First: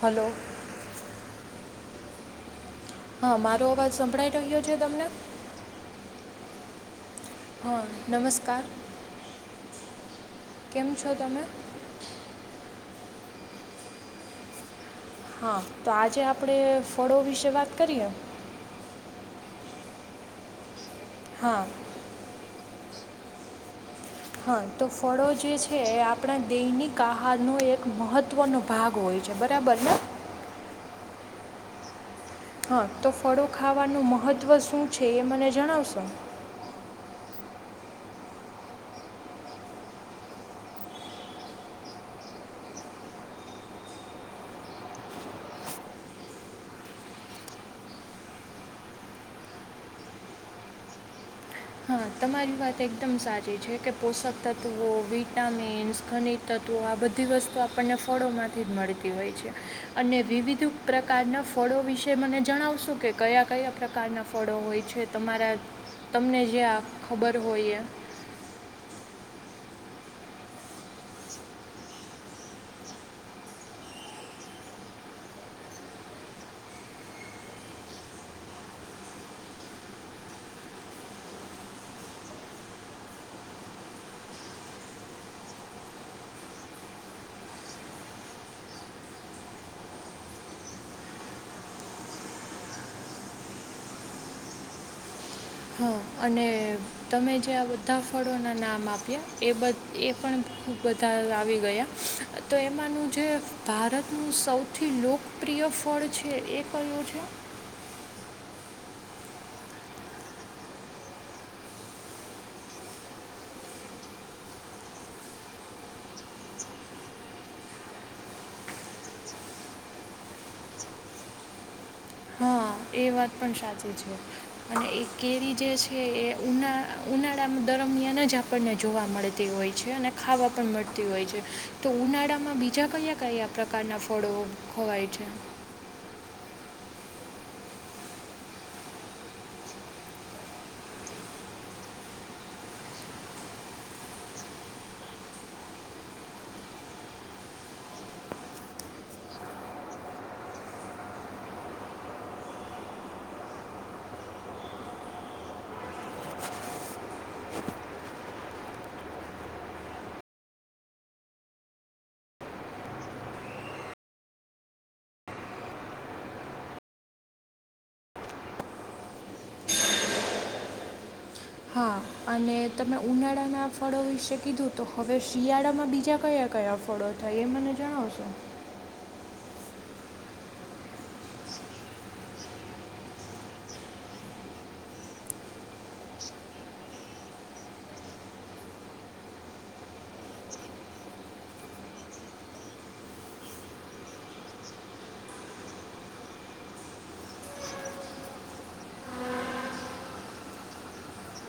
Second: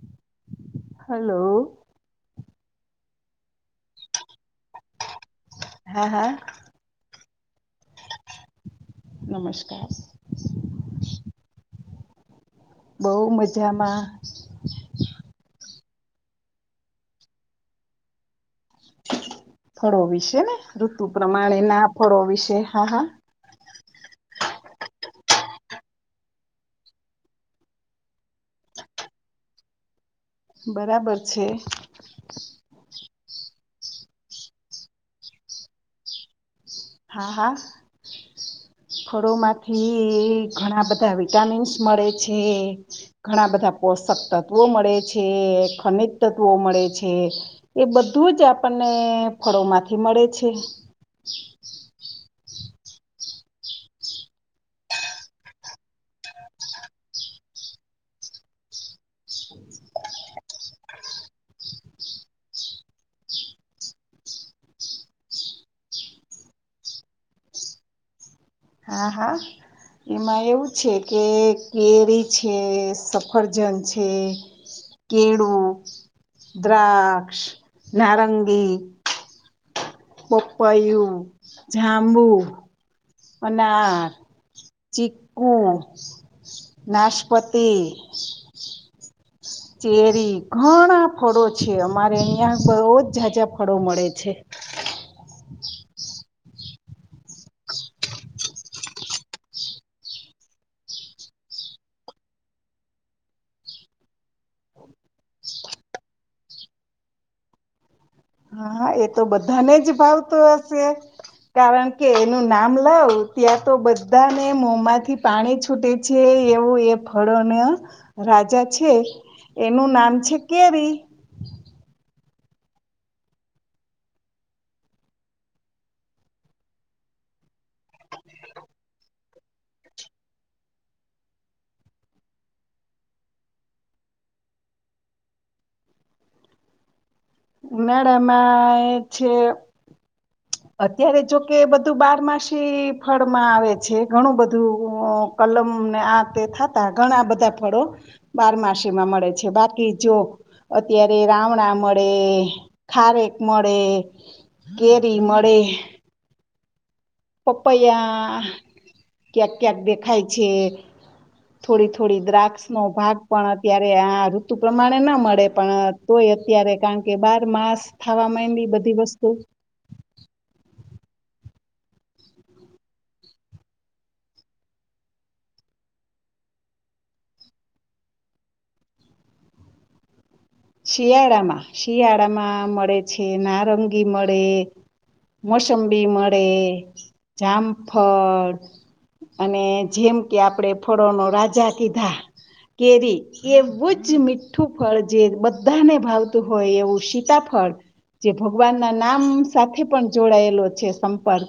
Hello hello હા મારો બસ સંભળાઈી રહ્યો છે તમને હા હા હા નમસ્કાર નમસ્કાર કેમ છો તમે બહુ મજામાં હા તો આજે આપડે ફળો વિશે વાત કરીએ ફળો વિશે ને ઋતુ હા પ્રમાણે ના ફળો વિશે હા હા હા તો ફળો જે છે એ આપણા દેહની આહારનો એક મહત્વનો ભાગ હોય છે બરાબર ને બરાબર છે હા તો ફળો ખાવાનું મહત્ત્વ શું છે એ મને જણાવશો હા ફળોમાંથી ઘણા બધા વિટામિન્સ મળે છે ઘણા બધા પોષક તત્વો મળે છે ખનિજ તત્વો મળે છે એ બધું જ આપણને ફળોમાંથી મળે છે હા તમારી વાત એકદમ સાચી છે કે પોષક તત્ત્વો વિટામિન્સ ખનિજ તત્વો આ બધી વસ્તુ આપણને ફળોમાંથી જ મળતી હોય છે અને વિવિધ પ્રકારનાં ફળો વિશે મને જણાવશું કે કયા કયા પ્રકારનાં ફળો હોય છે તમારા તમને જે ખબર હોઈએ હા હા એમાં એવું છે કે કેરી છે સફરજન છે કેળું દ્રાક્ષ નારંગી પોપયુ જાંબુ અનર ચીકુ નાશપતી ચેરી ઘણા ફળો છે અમારે અહિયાં બો જ જા જા ફળો મળે છે હા અને તમે જે આ બધા ફળોના નામ આપ્યા એ એ પણ બધા આવી ગયા તો એમાંનું જે ભારતનું સૌથી લોકપ્રિય ફળ છે એ કયું છે હા એ તો બધાને જ ભાવતો હશે કારણ કે એનું નામ લાવ ત્યાં તો બધાને મોમાંથી પાણી છૂટે છે એવું એ ફળોન રાજા છે એનું નામ છે કેરી હા એ વાત પણ સાચી છે અને એ કેરી જે છે એ ઉના ઉનાળા દરમિયાન જ આપણને જોવા મળતી હોય છે અને ખાવા પણ મળતી હોય છે તો ઉનાળામાં બીજા કયા કયા પ્રકારના ફળો ખવાય છે મેડમ આઈ છે અત્યારે જોકે બધું બારમાસી ફળમાં આવે છે ઘણું બધું કલમને આ તે થતા ઘણા બધા ફળો બારમાસી માં મળે છે બાકી જો અત્યારે રાવણા મળે ખારેક મળે કેરી મળે [unintelligible] પપૈયા ક્યાંક ક્યાંક દેખાય છે થોડી થોડી દ્રાક્ષ નો ભાગ પણ અત્યારે આ ઋતુ પ્રમાણે ના મળે પણ તોય અત્યારે કારણ કે બાર માસ થ માં એ બધી વસ્તુ હા અને તમે ઉનાળાના ફળો વિશે કીધું તો હવે શિયાળામાં બીજા કયા કયા ફળો થાય એ મને જણાવશો શિયાળામાં શિયાળામાં મળે છે નારંગી મળે મોસંબી મળે જામફળ અને જેમ કે આપણે ફળો ન રાજા કીધા કેરી એવું જ મીઠું ફળ જે બધાને ભાવતું હોય એવું સીતાફળ જે ભગવાન ના નામ સાથે પણ જોડાયેલો છે સંપર્ક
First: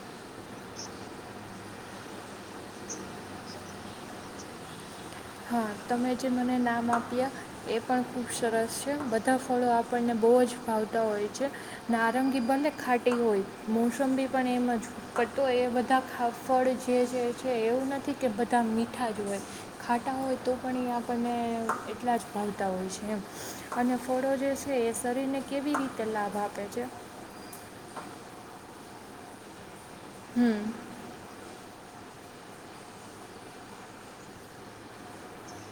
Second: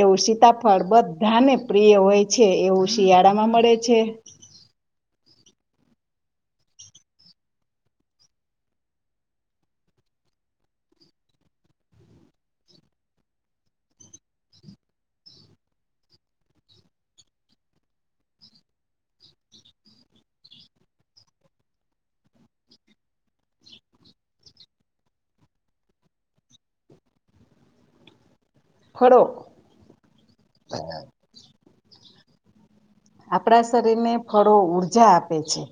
એવું સીતાફળ બધાને પ્રિય હોય છે એવું શિયાળામાં મળે છે હા તમે જે મને નામ આપ્યા એ પણ ખૂબ સરસ છે બધા ફળો આપણને બહુ જ ફાવતા હોય છે નારંગી બને ખાટી હોય મોસંબી પણ એમાં જ તો એ બધાા ફળ જે જે છે એવું નથી કે બધા મીઠા જ હોય ખાટા હોય તો પણ એ આપણને એટલા જ ફાવતા હોય છે એમ અને ફળો જે છે એ શરીરને કેવી રીતે લાભ આપે છે ખળો હમ આપણા શરીરને ફળો ઉઊર્જા આપે છે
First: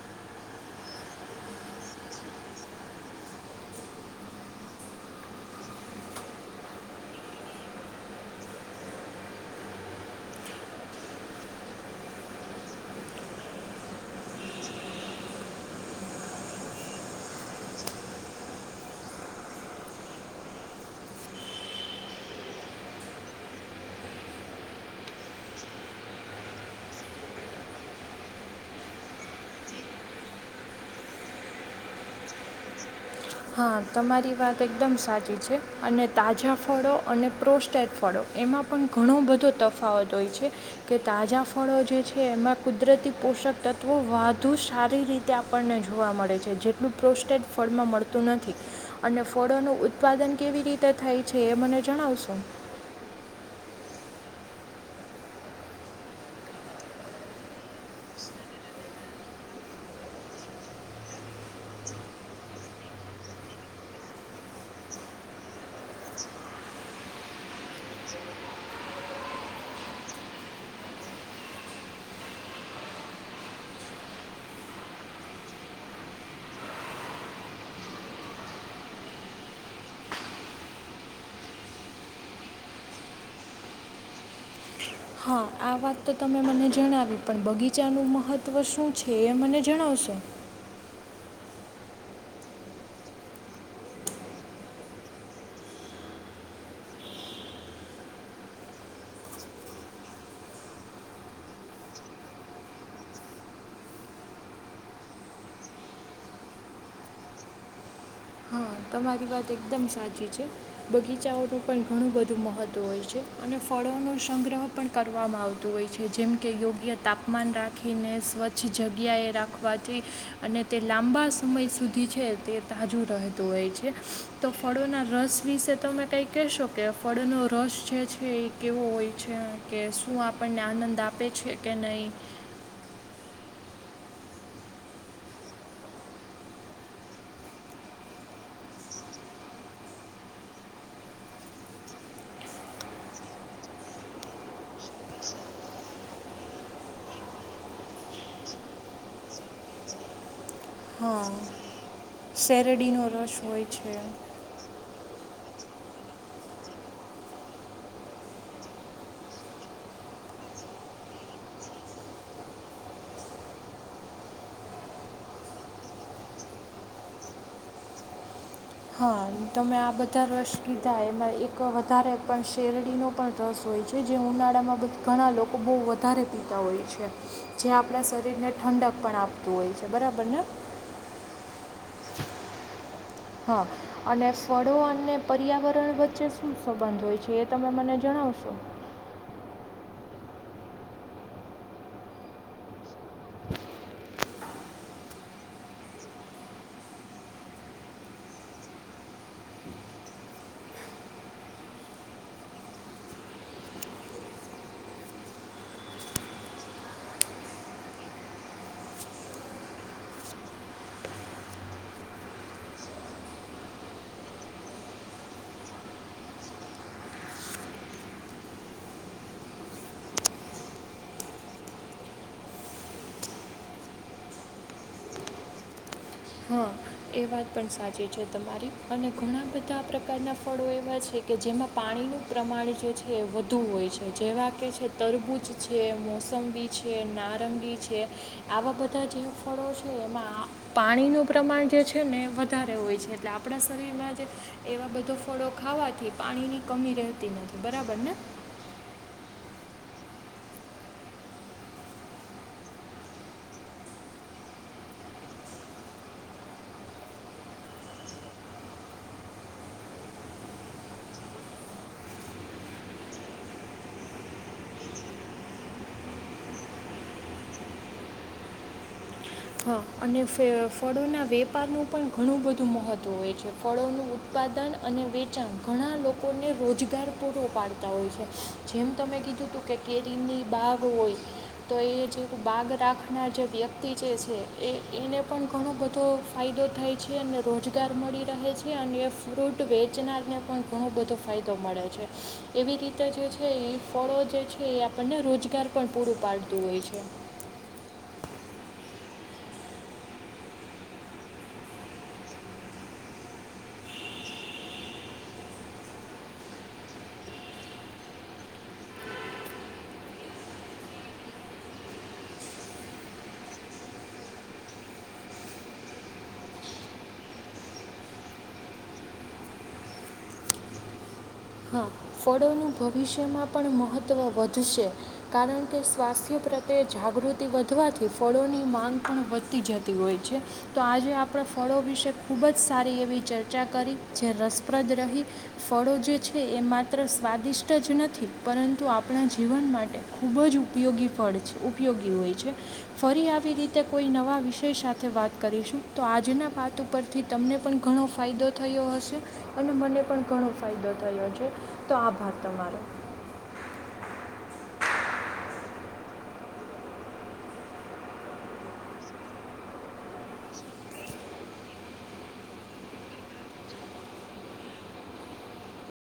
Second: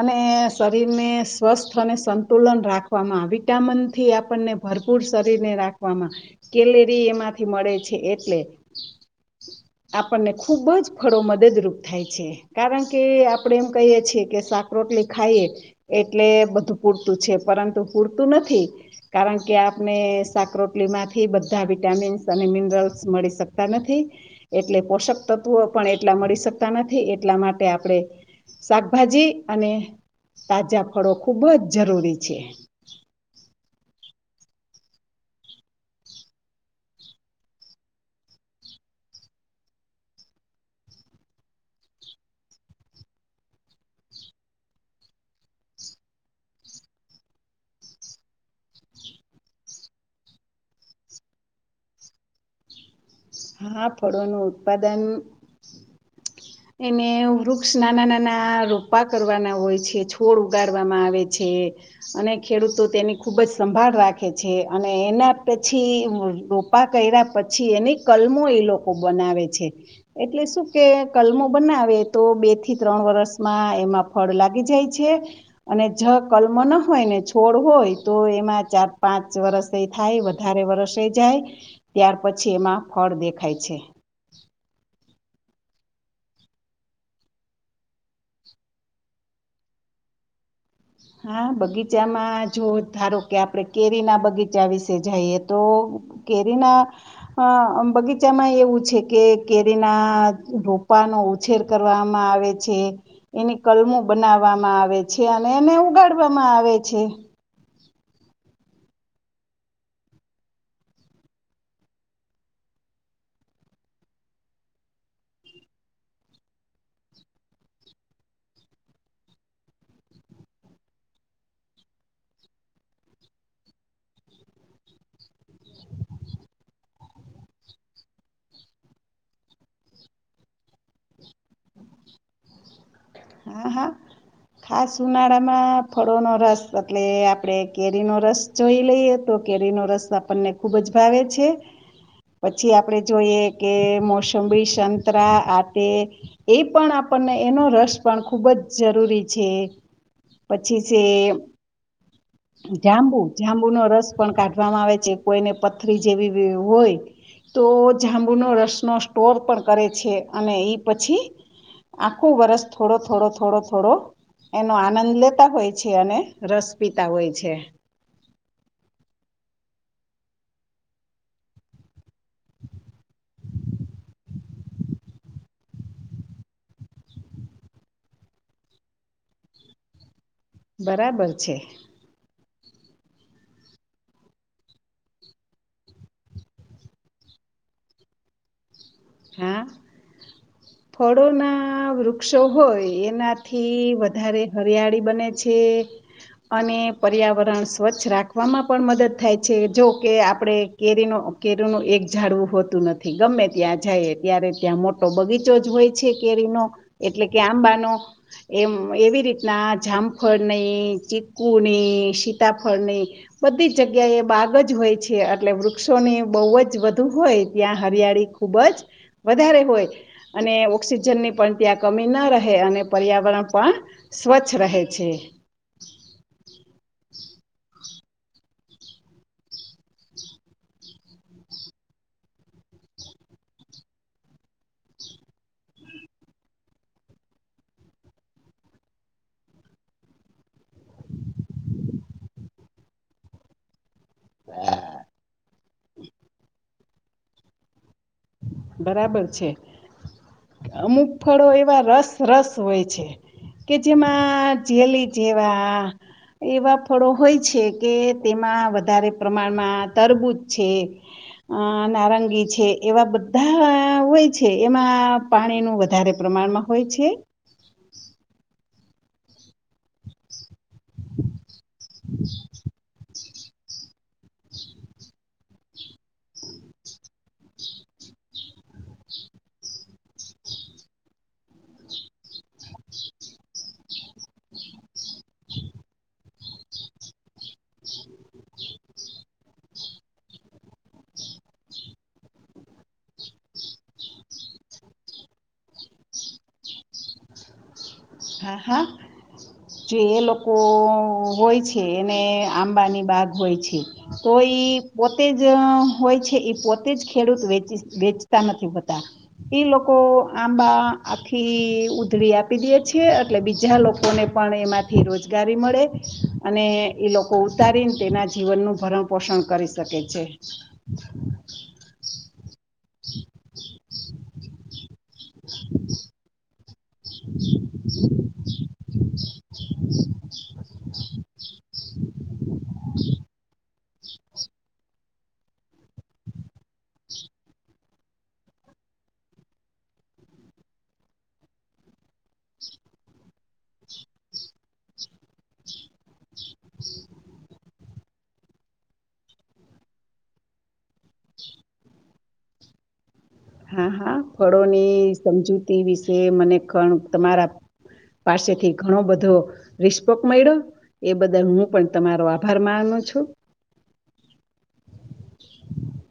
અને શરીરને સ્વસ્થ અને સંતુલન રાખવામાં વિટામિનથી આપણને ભરપૂર શરીરને રાખવામાં કેલેરી એમાંથી મળે છે એટલે આપણને ખૂબ જ ફળો મદદરૂપ થ છે કારણ કે આપણેે એમ કહીએ છીએ કે સાકરોટલી ખાઈએ એટલે બધું પૂરતું છે પરંતુ પૂરતું નથી કારણ કે આપણે સાકરોટલી માંથી બધા વિટામિન્સ અને મિનરલ્સ મળી શકતા નથી એટલે પોષક તત્વો પણ એટલા મળીક નથી એટલા માટે આપણે શાકભાજી અને તાજા ફળો ખૂબ જ જરૂરી છે હા તમારી વાત એકદમ સાચી છે અને તાજા ફળો અને પ્રોસ્ટેટ ફળો એમાં પણ ઘણો બધો તફાવત હોય છે કે તાજા ફળો જે છે એમાં કુદરતી પોષક તત્ત્વો વધુ સારી રીતે આપણને જોવા મળે છે જેટલું પ્રોસ્ટેટ ફળમાં મળતું થતું નથી અને ફળોનું ઉત્પાદન કેવી રીતે થાય છે એ મને જણાવશું હા ફળોનું ઉત્પાદન એને વૃક્ષ નાના નાના રોપા કરવાના હોય છે છોડ ઉગાડવામાં આવે છે અને ખેડૂતો તેની ખુબ જ સંભાળ રાખે છે અને એના પછી રોપા કર્યા પછી એની કલમો એ લોકો બનાવે છે એટલે શું કે કલમો બનાવે તો બે થી ત્રણ વરસમાં એમાં ફળ લાગી જાય છે અને જ કલમો ના હોય ને છોડ હોય તો એમાં ચાર પાંચ વરષ થાય વધારે વરષ જાય ત્યાર પછી એમાં ફળ દેખાય છે હા આ વાત તો તમે મને જણાવી પણ બગીચાનું મહત્ત્વ શું છે એ મને જણાવસો હા બગીચામાં જો ધારો કે આપણે કેરી ના બગીચા વિશે જઈએ તો કેરીના બગીચામાં એવું છે કે કેરીના રોપાનો ઉછેર કરવામાં આવે છે એની કલમો બનાવવામાં આવે છે અને એને ઉગાડવામાં આવે છે હા તમારી વાત એકદમ સાચી છે બગીચાઓનું પણ ઘણું બધું મહત્ત્વ હોય છે અને ફળોનો સંગ્રહ પણ કરવામાં આવતું હોય છે જેમ કે યોગ્ય તાપમાન રાખીને સ્વચ્છ જગ્યાએ રાખવાથી અને તે લાંબા સમય સુધી છે તે તાજું રહે હોય છે તો ફળોના રસ વિશે તમે કઈ કહેશો કે ફળોનો રસ જે છે એ કેવો હોય છે કે શું આપણને આનંદ આપે છે કે નહી હા હા ખાસ ઉનાળામાં ફળોનોો રસ એટલે આપણે કેરીનોો રસ જોઈ લઈએ તો કેરીનોો રસ આપણને ખુબ જ ભાવે છે પછી આપડે જોઈએ કે મોસંબી સંતરા આટે એ પણ આપણને એનો રસ પણ ખુબ જ જરૂરી છે પ હા પછી શેરડીનો જાંબુ રસ હોય જાંબુનો છે રસ પણ કાઢવામાં આવે છે કોઈને પથરી જેવી હોય તો જાંબુનો રસ નો સ્ટોર પણ કરે છે અને એ પછી આખું વરસ થોડો થોડો થોડો થોડો એનો આનંદ લેતા હોય છે અને રસ પીતા હોય છે હા તમે આ બધા રસ કીધા એમાં એક વધારે પણ શેરડીનો પણ રસ હોય છે જે ઉનાળામાં બ ઘણા લોકો બહુ વધારે પીતા હોય છે જે આપણા શરીરને ઠંડક પણ આપતું હોય છે બરાબર ને બરાબર છે હા અને ફળો અને પર્યાવરણ વચ્ચે શું સંબંધ હોય છે એ તમે મને જણાવશો હા ફળોના વૃક્ષો હોય એનાથી વધારે હરિયાળી બને છે અને પર્યાવરણ સ્વચ્છ રાખવામાં પણ મદદ થાય છે જો કે આપણે કેરીનો કેરીનું એક જાડવું હોતું નથી ગમે ત્યાં જાય ત્યારે ત્યાં મોટો બગીચો જ હોય છે કેરીનો એટલે કે આંબાનો એમ એવી રીતના જામફળની ચીકુની સીતાફળની બધી જગ્યા એ બાગ જ હોય છે એટલે વૃક્ષોની બહુ જ વધધુ હોય ત્યાં હરિયાળી ખૂબ જ વધારે હોય અને ઓક્સિજનની પણ ત્યાં કમી ન રહે અને પર્યાવરણ પણ સ્વચ્છ રહે છે હા એ વાત પણ સાચી છે તમારી અને ઘણા બધા પ્રકારનાં ફળો એવા છે કે જેમાં પાણીનું પ્રમાણ જે છે એ વધુ હોય છે જેવા કે છે તરબૂજ છે મોસંબી છે નારંબી છે આવા બધા જે ફળો છે એમાં પાણીનો પ્રમાણ જે છે ને વધારે હોય છે એટલે આપણા શરીરમાં એવા બધો ફળો ખાવાથી પાણીની કમી રહેતી નથી બરાબર ને બરાબર છે અમુક ફળો એવા રસ રસ હોય છે કે જેમાં જેલી જેવા એવા ફળો હોય છે કે તેમાં વધારે પ્રમાણમાં તરબૂજ છે અ નારંગી છે એવા બધ ધા હોય છે એમાં પાણીનું વધારે પ્રમાણમાં હોય છે હા અને ફ ફળોના વેપારનું પણ ઘણું બધું મહત્ત્વ હોય છે. ફળોનું ઉત્પાદન અને વેચાણ ઘણા લોકોને રોજગાર પૂરોું પાડતા હોય છે જેમ તમે કીધું હતું કે કેરીની બાગ હોય તો એ જે બાગ રાખનાર જે વ્યક્તિ છે. છે એ એને પણ ઘણું બધો ફાયદો થાય છે અને રોજગાર મળી રહે છે અને એ ફ્રૂટ વેચનારને પણ ઘણો બધો ફાયદો મળે છે એવી રીતે જે છે એ ફળો જે છે એ આપણને રોજગાર પણ પૂરું પાડતું હોય છે. હા હા જો એ લોકો હોય છે એને આંબાની બાગ હોય છે તો એ પોતે જ હોય છે એ પોતે જ ખેડૂત વી વેચતા નથી હોતા એ લોકો આંબા આખી ઉધળી આપી દે એટલે બીજા લોકોને પણ એમાંથી રોજગારી મળે અને એ લોકો ઉતારીને તેના જીવનનું ભરણ પોષણ કરી શકે છે. હા ફળોનું ભવિષ્યમાં પણ મહત્ત્વ વ [unintelligible] કારણ કે સ્વાસ્થ્ય પ્રત્યે જાગૃતિ વધવાથી ફળોની માંગ પણ વધતી જતી હોય છે તો આજે આપણે ફળો વિશે ખૂબ જ સારી એવી ચર્ચા કરી જે રસપ્રદ રહી ફળો જે છે એ માત્ર સ્વાદિષ્ટ જ નથી પરંતુ આપણા જીવન માટે ખૂબ જ ઉપયોગી ફળ છે ઉપયોગી હોય છે ફરી આવી રીતે કોઈ નવા વિષય સાથે વાત કરીશું તો આજના પાત ઉપરથી તમને પણ ઘણો ફાયદો થયો હશે અને મને પણ ઘણો ફાયદો થયો છે તો આભાર તમારો હા હા ફળોની સમજૂતી વિશે મને તમારા પાસેથી ઘણો બધો રિસ્પોક મળ્યો એ બદલ હું પણ તમારો આભાર માનનો છું. [inaudible]